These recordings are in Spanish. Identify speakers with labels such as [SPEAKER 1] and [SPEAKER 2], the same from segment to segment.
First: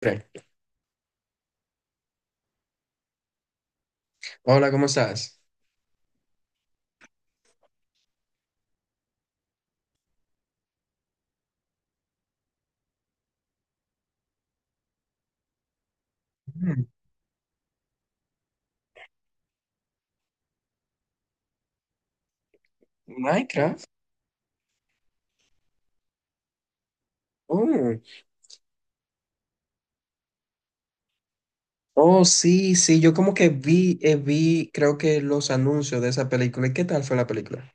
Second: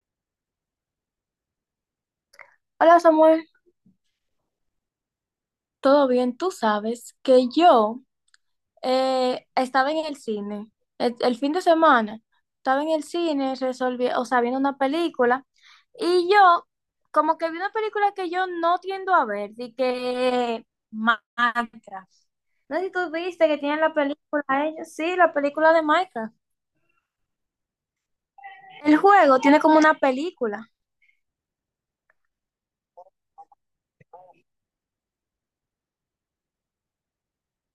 [SPEAKER 1] Pre.
[SPEAKER 2] Hola Samuel,
[SPEAKER 1] Hola, ¿cómo estás?
[SPEAKER 2] ¿todo bien? Tú sabes que yo estaba en el cine el fin de semana, estaba en el cine resolviendo, o sea, viendo una película y yo
[SPEAKER 1] Mm,
[SPEAKER 2] como que vi una película que yo no tiendo a ver, de que Minecraft. No sé si tú viste que tienen
[SPEAKER 1] Minecraft.
[SPEAKER 2] la película ellos, sí, la película de Minecraft.
[SPEAKER 1] Oh,
[SPEAKER 2] El juego tiene como una película.
[SPEAKER 1] oh, sí, sí, yo como que vi, vi, creo que los anuncios de esa película. ¿Y qué tal fue la película?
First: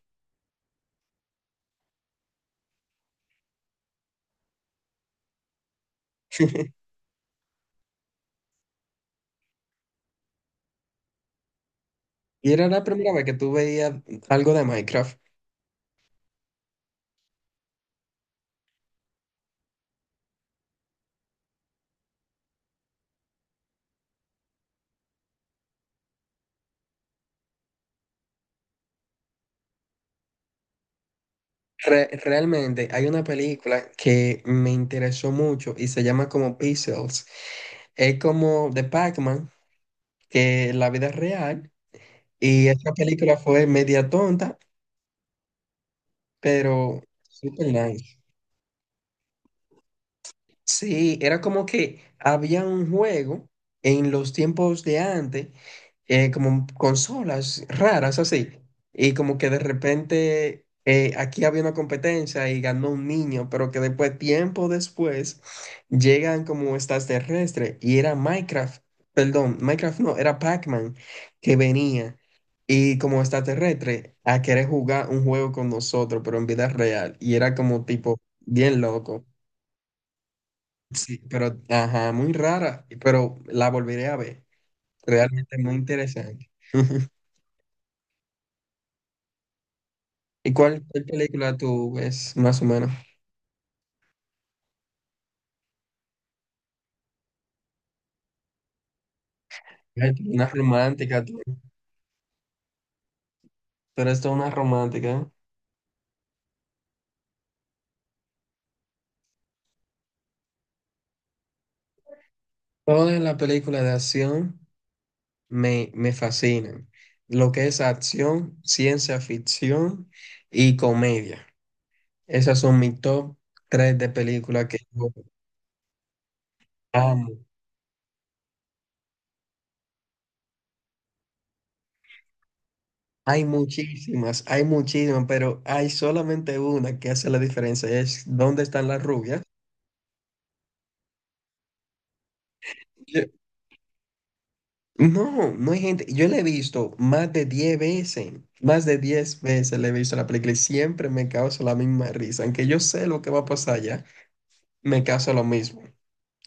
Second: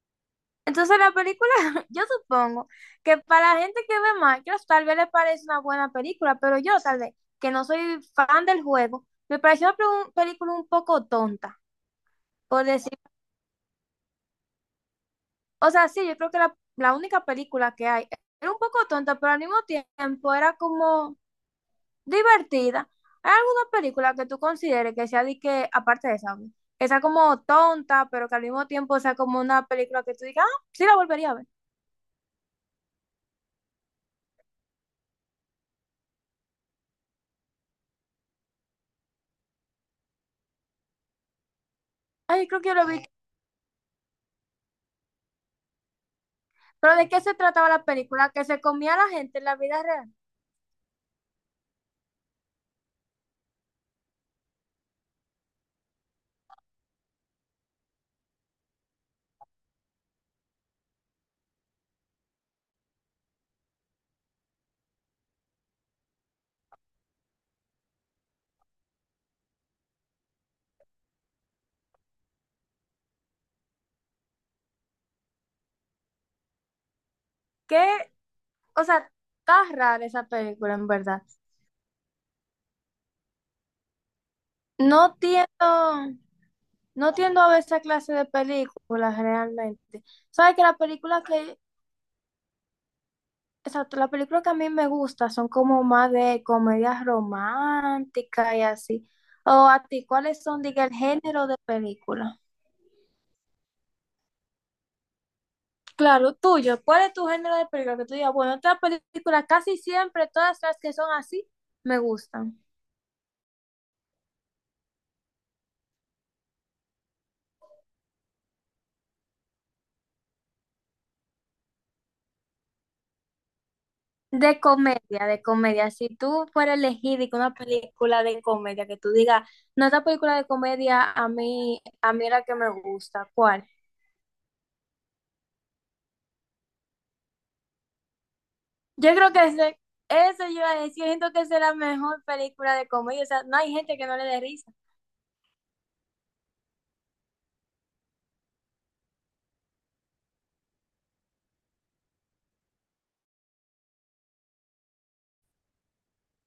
[SPEAKER 2] Entonces la película, yo supongo que para la gente que ve Minecraft tal vez le parece una buena película, pero yo tal vez, que no soy fan del juego, me pareció una película un poco tonta,
[SPEAKER 1] Y
[SPEAKER 2] por
[SPEAKER 1] era la
[SPEAKER 2] decir,
[SPEAKER 1] primera vez que tú veías algo de Minecraft.
[SPEAKER 2] o sea, sí, yo creo que la única película que hay era un poco tonta, pero al mismo tiempo era como divertida. ¿Hay alguna película que tú consideres que sea de que, aparte de esa, obvio, que sea como tonta, pero que al mismo tiempo sea como una película que tú digas, ah, sí la volvería a ver?
[SPEAKER 1] Realmente hay una película que me interesó mucho y se llama como Pixels. Es como de Pac-Man, que la vida es real.
[SPEAKER 2] Ay, creo
[SPEAKER 1] Y
[SPEAKER 2] que yo lo
[SPEAKER 1] esa
[SPEAKER 2] vi.
[SPEAKER 1] película fue media tonta,
[SPEAKER 2] Pero
[SPEAKER 1] pero
[SPEAKER 2] ¿de qué se
[SPEAKER 1] super
[SPEAKER 2] trataba la
[SPEAKER 1] nice.
[SPEAKER 2] película? Que se comía a la gente en la vida real.
[SPEAKER 1] Sí, era como que había un juego en los tiempos de antes, como consolas raras así, y como que de repente aquí había una competencia y ganó un niño, pero que después, tiempo después, llegan como extraterrestres y era Minecraft, perdón, Minecraft no, era Pac-Man que venía y como extraterrestre a querer jugar un juego con nosotros, pero en vida real, y era
[SPEAKER 2] ¿Qué?
[SPEAKER 1] como tipo bien
[SPEAKER 2] O sea,
[SPEAKER 1] loco.
[SPEAKER 2] está rara esa película, en
[SPEAKER 1] Sí,
[SPEAKER 2] verdad.
[SPEAKER 1] pero, ajá, muy rara, pero la volveré a ver.
[SPEAKER 2] No tiendo,
[SPEAKER 1] Realmente muy interesante.
[SPEAKER 2] no tiendo a ver esa clase de películas realmente.
[SPEAKER 1] ¿Y
[SPEAKER 2] Sabes que las
[SPEAKER 1] cuál
[SPEAKER 2] películas
[SPEAKER 1] película
[SPEAKER 2] que,
[SPEAKER 1] tú ves más o menos?
[SPEAKER 2] exacto, las películas que a mí me gustan son como más de comedias románticas y así. O a ti,
[SPEAKER 1] Ay, tú,
[SPEAKER 2] ¿cuáles
[SPEAKER 1] una
[SPEAKER 2] son, diga, el
[SPEAKER 1] romántica, tú.
[SPEAKER 2] género de película?
[SPEAKER 1] Pero esto es una romántica, ¿eh?
[SPEAKER 2] Claro, tuyo. ¿Cuál es tu género de película? Que tú digas, bueno, estas películas casi siempre, todas las que son así, me gustan.
[SPEAKER 1] Todas las películas de acción me fascinan. Lo que es acción, ciencia ficción y comedia. Esas son mis top tres de
[SPEAKER 2] De
[SPEAKER 1] películas que yo
[SPEAKER 2] comedia, de comedia. Si tú fueras elegir y que
[SPEAKER 1] amo.
[SPEAKER 2] una película de comedia que tú digas, no, esta película de comedia a mí era que me gusta, ¿cuál?
[SPEAKER 1] Hay muchísimas, pero hay solamente una que hace la diferencia, es dónde están las
[SPEAKER 2] Yo creo
[SPEAKER 1] rubias.
[SPEAKER 2] que ese, eso yo iba a decir, yo siento que esa es la mejor película de comedia,
[SPEAKER 1] Yo...
[SPEAKER 2] o sea, no hay gente que no le dé risa.
[SPEAKER 1] No, no hay gente, yo la he visto más de 10 veces, más de 10 veces la he visto la película y siempre me causa la misma risa, aunque yo sé lo que va a pasar ya, me causa lo mismo.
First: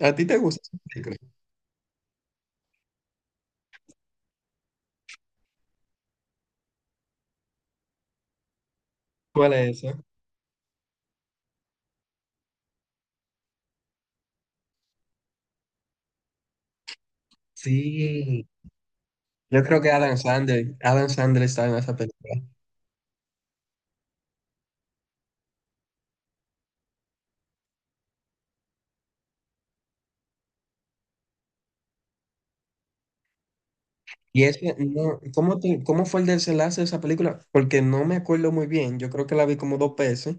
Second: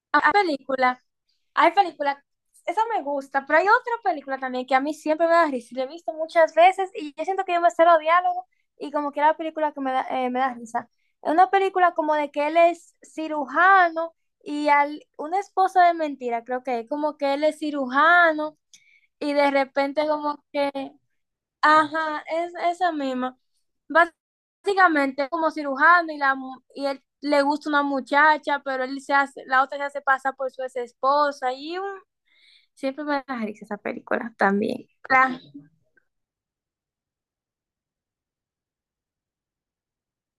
[SPEAKER 1] ¿A ti
[SPEAKER 2] A
[SPEAKER 1] te gusta esa
[SPEAKER 2] película.
[SPEAKER 1] película?
[SPEAKER 2] Hay películas, esa me gusta, pero hay otra película también que a mí siempre me da risa. Y la he visto muchas veces y yo siento que yo me cero diálogo y como que es la
[SPEAKER 1] ¿Cuál
[SPEAKER 2] película que
[SPEAKER 1] es esa?
[SPEAKER 2] me da risa. Es una película como de que él es cirujano y al, una esposa de mentira, creo que es como que él es
[SPEAKER 1] Sí,
[SPEAKER 2] cirujano y de
[SPEAKER 1] yo creo que
[SPEAKER 2] repente como que,
[SPEAKER 1] Adam Sandler está en esa
[SPEAKER 2] ajá,
[SPEAKER 1] película.
[SPEAKER 2] es esa misma. Básicamente es como cirujano y, la, y él le gusta una muchacha, pero él se hace, la otra se hace pasar por su ex esposa y siempre me las hice esas películas
[SPEAKER 1] Y ese,
[SPEAKER 2] también.
[SPEAKER 1] no,
[SPEAKER 2] La-
[SPEAKER 1] ¿cómo, cómo fue el desenlace de esa película? Porque no me acuerdo muy bien. Yo creo que la vi como dos veces,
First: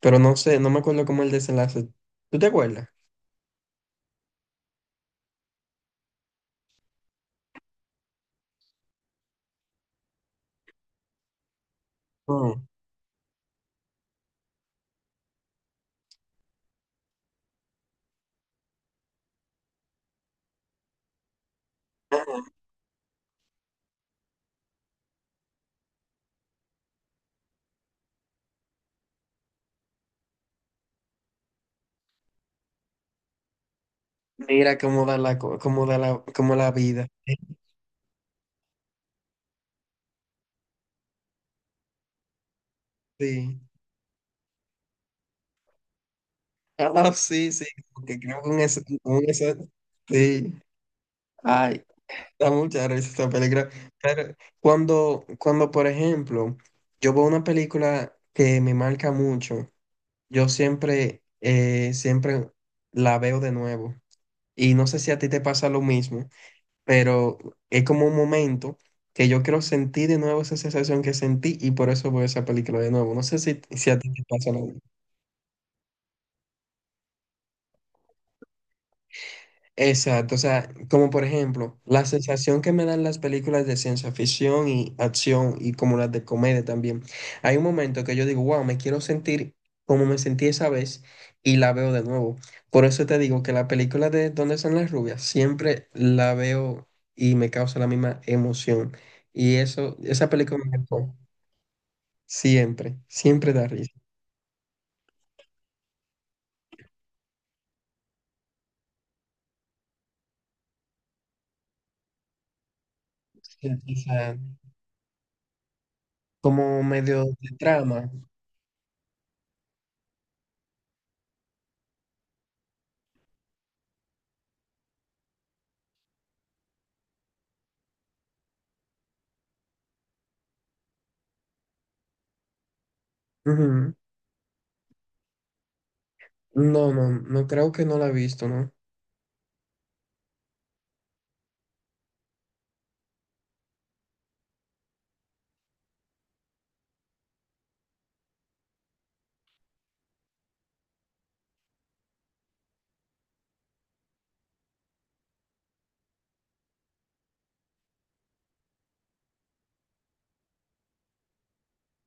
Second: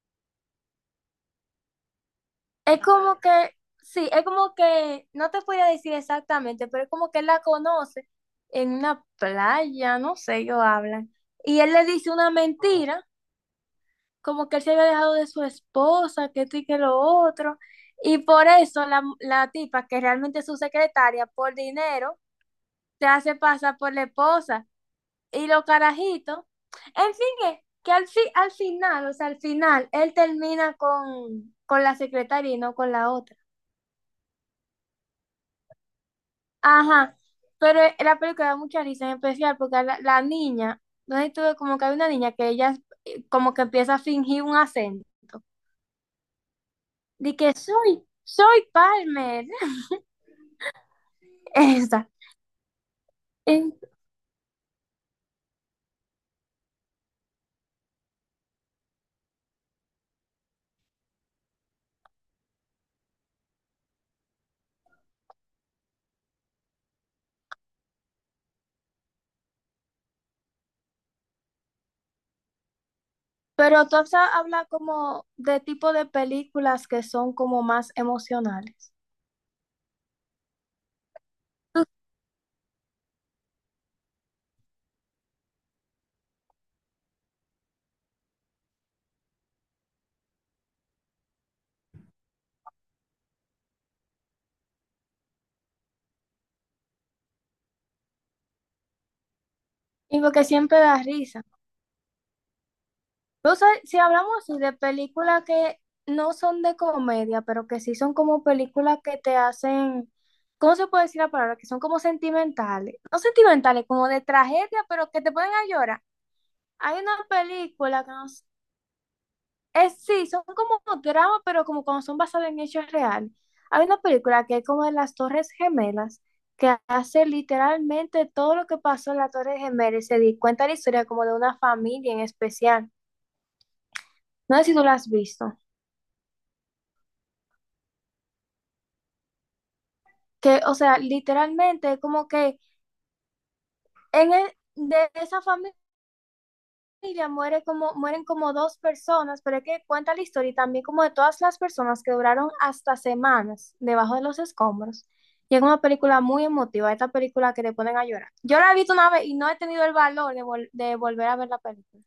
[SPEAKER 1] pero no sé, no me acuerdo cómo el desenlace. ¿Tú te
[SPEAKER 2] es
[SPEAKER 1] acuerdas?
[SPEAKER 2] como que, sí, es como que, no te podría decir exactamente, pero es como que él la conoce en una playa, no sé, ellos hablan. Y él le dice una
[SPEAKER 1] No.
[SPEAKER 2] mentira, como que él se había dejado de su esposa, que esto y que lo otro. Y por eso la tipa, que realmente es su secretaria, por dinero, se hace pasar por la esposa. Y los carajitos. En fin, es que al final, o sea, al final, él termina con la secretaria y no con la otra.
[SPEAKER 1] Mira cómo da la, cómo da la, cómo la vida.
[SPEAKER 2] Ajá, pero la película da mucha risa en especial porque a la niña, no sé si tú ves como que hay una niña que ella como
[SPEAKER 1] Sí.
[SPEAKER 2] que empieza a fingir un acento.
[SPEAKER 1] Ah,
[SPEAKER 2] De
[SPEAKER 1] sí,
[SPEAKER 2] que
[SPEAKER 1] sí.
[SPEAKER 2] soy,
[SPEAKER 1] Porque creo que
[SPEAKER 2] soy Palmer.
[SPEAKER 1] sí. Ay,
[SPEAKER 2] Esa.
[SPEAKER 1] da mucha risa esa película.
[SPEAKER 2] Eh,
[SPEAKER 1] Pero cuando, por ejemplo, yo veo una película que me marca mucho, yo siempre, siempre la veo de nuevo. Y no sé si a ti te pasa lo mismo, pero es como un momento que yo quiero sentir de nuevo esa sensación que sentí y por eso veo esa película de nuevo. No sé
[SPEAKER 2] Pero
[SPEAKER 1] si
[SPEAKER 2] tú
[SPEAKER 1] a ti
[SPEAKER 2] has
[SPEAKER 1] te pasa lo
[SPEAKER 2] habla
[SPEAKER 1] mismo.
[SPEAKER 2] como de tipo de películas que son como más emocionales.
[SPEAKER 1] Exacto, o sea, como por ejemplo, la sensación que me dan las películas de ciencia ficción y acción y como las de comedia también. Hay un momento que yo digo, wow, me quiero sentir como me sentí esa vez y la veo de nuevo. Por eso te digo que la película de ¿dónde están las rubias? Siempre la veo y me causa la misma emoción. Y eso,
[SPEAKER 2] Y
[SPEAKER 1] esa
[SPEAKER 2] porque
[SPEAKER 1] película me
[SPEAKER 2] siempre da
[SPEAKER 1] marcó.
[SPEAKER 2] risa.
[SPEAKER 1] Siempre, siempre
[SPEAKER 2] No
[SPEAKER 1] da
[SPEAKER 2] sé,
[SPEAKER 1] risa.
[SPEAKER 2] si hablamos así de películas que no son de comedia, pero que sí son como películas que te hacen, ¿cómo se puede decir la palabra? Que son como sentimentales. No
[SPEAKER 1] Sí,
[SPEAKER 2] sentimentales,
[SPEAKER 1] o
[SPEAKER 2] como de
[SPEAKER 1] sea,
[SPEAKER 2] tragedia, pero que te ponen a llorar.
[SPEAKER 1] como
[SPEAKER 2] Hay una
[SPEAKER 1] medio de
[SPEAKER 2] película
[SPEAKER 1] trama.
[SPEAKER 2] que no s- es, sí, son como dramas, pero como cuando son basadas en hechos reales. Hay una película que es como de las Torres Gemelas, que hace literalmente todo lo que pasó en las Torres Gemelas y se di cuenta de la historia como de una familia en especial.
[SPEAKER 1] Ujú.
[SPEAKER 2] No sé si tú la has visto.
[SPEAKER 1] No, no, no creo que no la he visto, ¿no?
[SPEAKER 2] Que, o sea, literalmente como que en el, de esa familia muere como, mueren como dos personas, pero es que cuenta la historia y también como de todas las personas que duraron hasta semanas debajo de los escombros. Y es una película muy emotiva, esta película que te ponen a llorar. Yo la he visto una vez y no he tenido el valor de, vol de volver a ver la película.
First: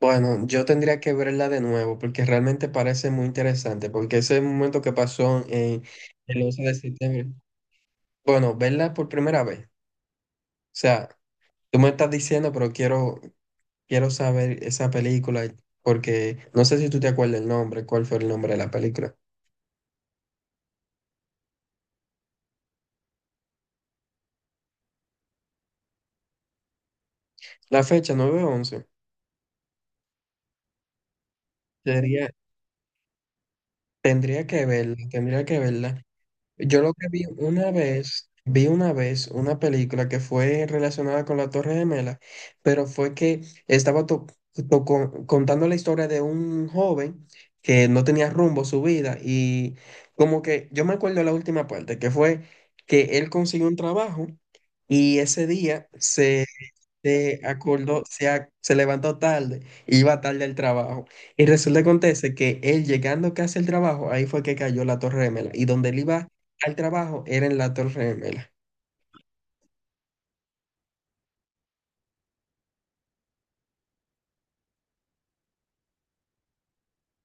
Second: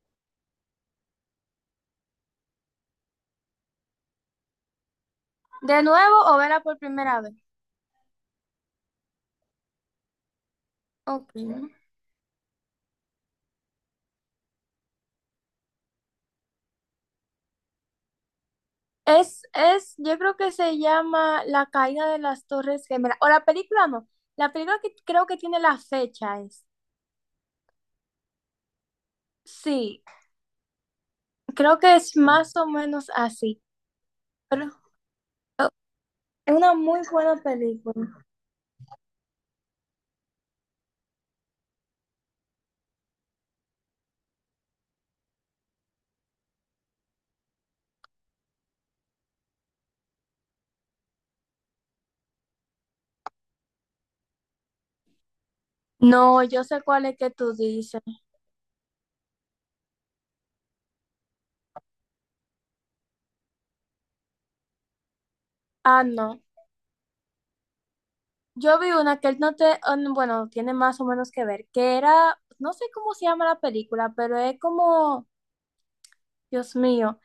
[SPEAKER 1] Bueno, yo tendría que verla de nuevo porque realmente parece muy interesante, porque ese momento que pasó en
[SPEAKER 2] De nuevo o
[SPEAKER 1] el
[SPEAKER 2] verla
[SPEAKER 1] 11 de
[SPEAKER 2] por primera
[SPEAKER 1] septiembre,
[SPEAKER 2] vez.
[SPEAKER 1] bueno, verla por primera vez. O sea,
[SPEAKER 2] Okay.
[SPEAKER 1] tú me estás diciendo, pero quiero, quiero saber esa película porque no sé si tú te acuerdas el nombre, cuál fue el nombre de la película.
[SPEAKER 2] Es, yo creo que se llama La caída de las Torres Gemelas. O la película no. La película que creo que tiene la fecha es.
[SPEAKER 1] La fecha, 9 once.
[SPEAKER 2] Sí, creo que es
[SPEAKER 1] Sería,
[SPEAKER 2] más o menos así.
[SPEAKER 1] tendría
[SPEAKER 2] Pero
[SPEAKER 1] que verla, tendría que
[SPEAKER 2] oh,
[SPEAKER 1] verla.
[SPEAKER 2] es una
[SPEAKER 1] Yo lo
[SPEAKER 2] muy
[SPEAKER 1] que
[SPEAKER 2] buena película.
[SPEAKER 1] vi una vez una película que fue relacionada con la Torre Gemela, pero fue que estaba to- to- con- contando la historia de un joven que no tenía rumbo a su vida y como que yo me acuerdo la última parte, que fue que él consiguió un trabajo y ese día
[SPEAKER 2] No,
[SPEAKER 1] se
[SPEAKER 2] yo sé cuál es que
[SPEAKER 1] se
[SPEAKER 2] tú
[SPEAKER 1] acordó,
[SPEAKER 2] dices.
[SPEAKER 1] se levantó tarde, iba tarde al trabajo. Y resulta que acontece que él llegando casi al trabajo, ahí fue que cayó la Torre Gemela. Y donde él
[SPEAKER 2] Ah,
[SPEAKER 1] iba
[SPEAKER 2] no.
[SPEAKER 1] al trabajo era en la Torre Gemela.
[SPEAKER 2] Yo vi una que no te, ah, no, bueno, tiene más o menos que ver, que era, no sé cómo se llama la película, pero es como, Dios mío.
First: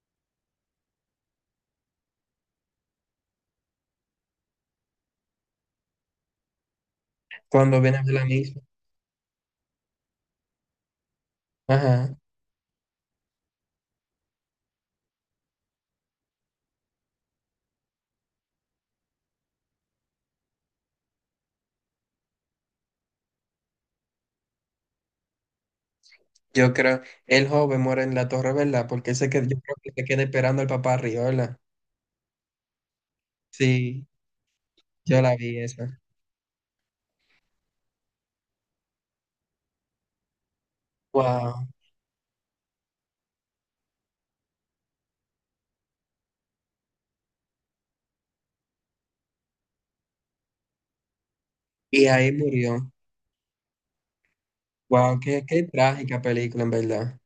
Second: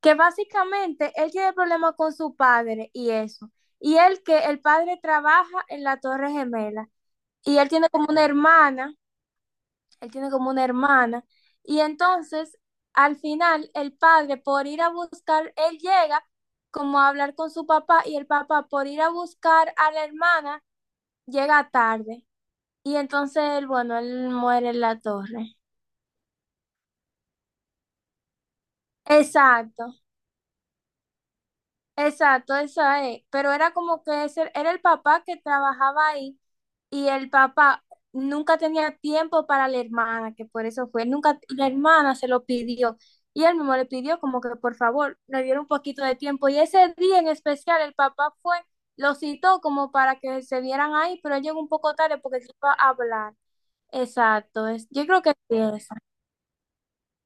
[SPEAKER 2] Que básicamente él tiene problemas con su padre y eso. Y él que el padre trabaja en la Torre Gemela y él
[SPEAKER 1] Cuando
[SPEAKER 2] tiene
[SPEAKER 1] viene a
[SPEAKER 2] como
[SPEAKER 1] ver
[SPEAKER 2] una
[SPEAKER 1] la misma.
[SPEAKER 2] hermana, él tiene como una hermana. Y
[SPEAKER 1] Ajá.
[SPEAKER 2] entonces, al final, el padre por ir a buscar, él llega como a hablar con su papá y el papá por ir a buscar a la hermana llega tarde. Y entonces, él, bueno, él muere en la torre.
[SPEAKER 1] Yo creo, el joven muere en la Torre, ¿verdad? Porque se que yo creo
[SPEAKER 2] Exacto,
[SPEAKER 1] que se queda esperando al papá arriba, ¿verdad?
[SPEAKER 2] exacto, eso es. Pero era como
[SPEAKER 1] Sí,
[SPEAKER 2] que ese, era el
[SPEAKER 1] yo
[SPEAKER 2] papá
[SPEAKER 1] la
[SPEAKER 2] que
[SPEAKER 1] vi esa.
[SPEAKER 2] trabajaba ahí y el papá nunca tenía tiempo para la hermana, que por eso fue, nunca la
[SPEAKER 1] Wow.
[SPEAKER 2] hermana se lo pidió y él mismo le pidió como que por favor le diera un poquito de tiempo y ese día en especial el papá fue, lo citó como para que se vieran ahí, pero él llegó un poco
[SPEAKER 1] Y
[SPEAKER 2] tarde
[SPEAKER 1] ahí
[SPEAKER 2] porque se iba a
[SPEAKER 1] murió.
[SPEAKER 2] hablar. Exacto, es, yo
[SPEAKER 1] Wow,
[SPEAKER 2] creo que
[SPEAKER 1] qué,
[SPEAKER 2] sí
[SPEAKER 1] qué
[SPEAKER 2] es.
[SPEAKER 1] trágica película, en verdad.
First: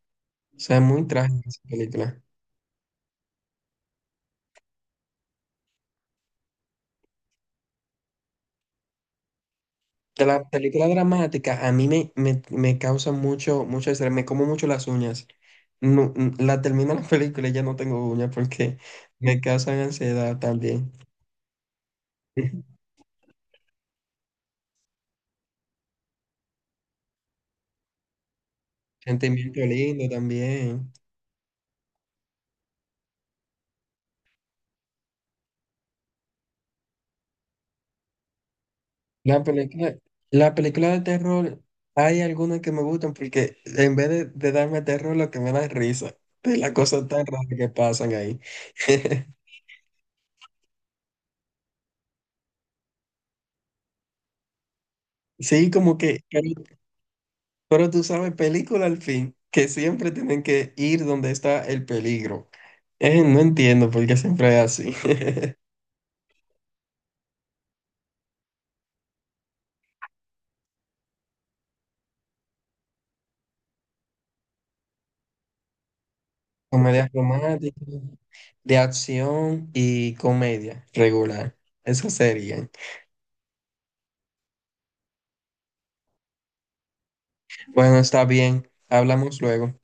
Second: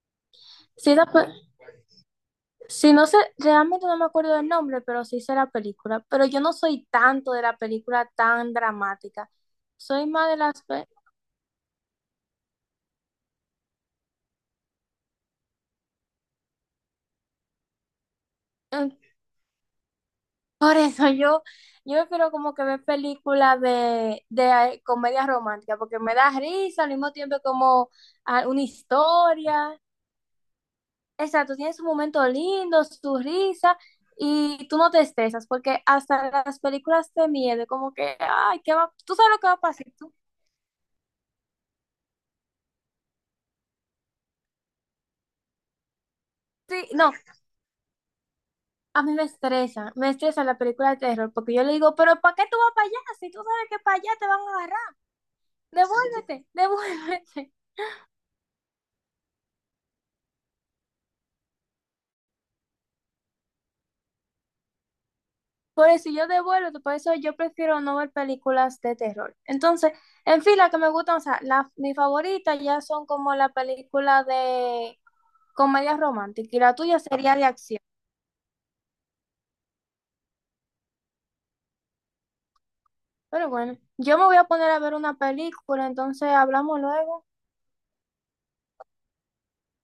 [SPEAKER 1] O sea,
[SPEAKER 2] Sí, la
[SPEAKER 1] muy trágica esa película.
[SPEAKER 2] sí, no sé, realmente no me acuerdo del nombre, pero sí sé la película. Pero yo no soy tanto de la película tan dramática. Soy
[SPEAKER 1] De
[SPEAKER 2] más de
[SPEAKER 1] las
[SPEAKER 2] las...
[SPEAKER 1] películas dramáticas, a mí me causa mucho, mucho estrés, me como mucho las uñas. No, la termino la película y ya no tengo uñas porque me causan ansiedad
[SPEAKER 2] Por
[SPEAKER 1] también.
[SPEAKER 2] eso yo, yo prefiero como que ver películas de comedia romántica, porque me da risa, al mismo tiempo como ah, una
[SPEAKER 1] Sentimiento
[SPEAKER 2] historia.
[SPEAKER 1] lindo también.
[SPEAKER 2] Exacto, tiene su momento lindo, su risa, y tú no te estresas, porque hasta las películas de miedo, como que, ay, ¿qué va? ¿Tú sabes lo
[SPEAKER 1] La
[SPEAKER 2] que va a pasar?
[SPEAKER 1] película,
[SPEAKER 2] ¿Tú?
[SPEAKER 1] la película de terror, hay algunas que me gustan porque en vez de darme terror, lo que me da es risa de las
[SPEAKER 2] Sí,
[SPEAKER 1] cosas
[SPEAKER 2] no,
[SPEAKER 1] tan raras que pasan ahí.
[SPEAKER 2] a mí me estresa la película de terror, porque yo le digo, pero ¿para qué tú vas para allá? Si tú sabes que para allá te van a agarrar,
[SPEAKER 1] Sí, como que,
[SPEAKER 2] devuélvete, devuélvete.
[SPEAKER 1] pero tú sabes, película al fin, que siempre tienen que ir donde está el peligro. No entiendo por qué siempre es así.
[SPEAKER 2] Por eso yo devuelvo, por eso yo prefiero no ver películas de terror. Entonces, en fin, las que me gustan, o sea, la, mi favorita ya son como la película de comedia romántica y la tuya
[SPEAKER 1] Comedias
[SPEAKER 2] sería de
[SPEAKER 1] románticas,
[SPEAKER 2] acción.
[SPEAKER 1] de acción y comedia regular. Esas serían.
[SPEAKER 2] Pero bueno, yo me voy a poner a ver una película, entonces hablamos luego.
[SPEAKER 1] Bueno, está bien. Hablamos luego.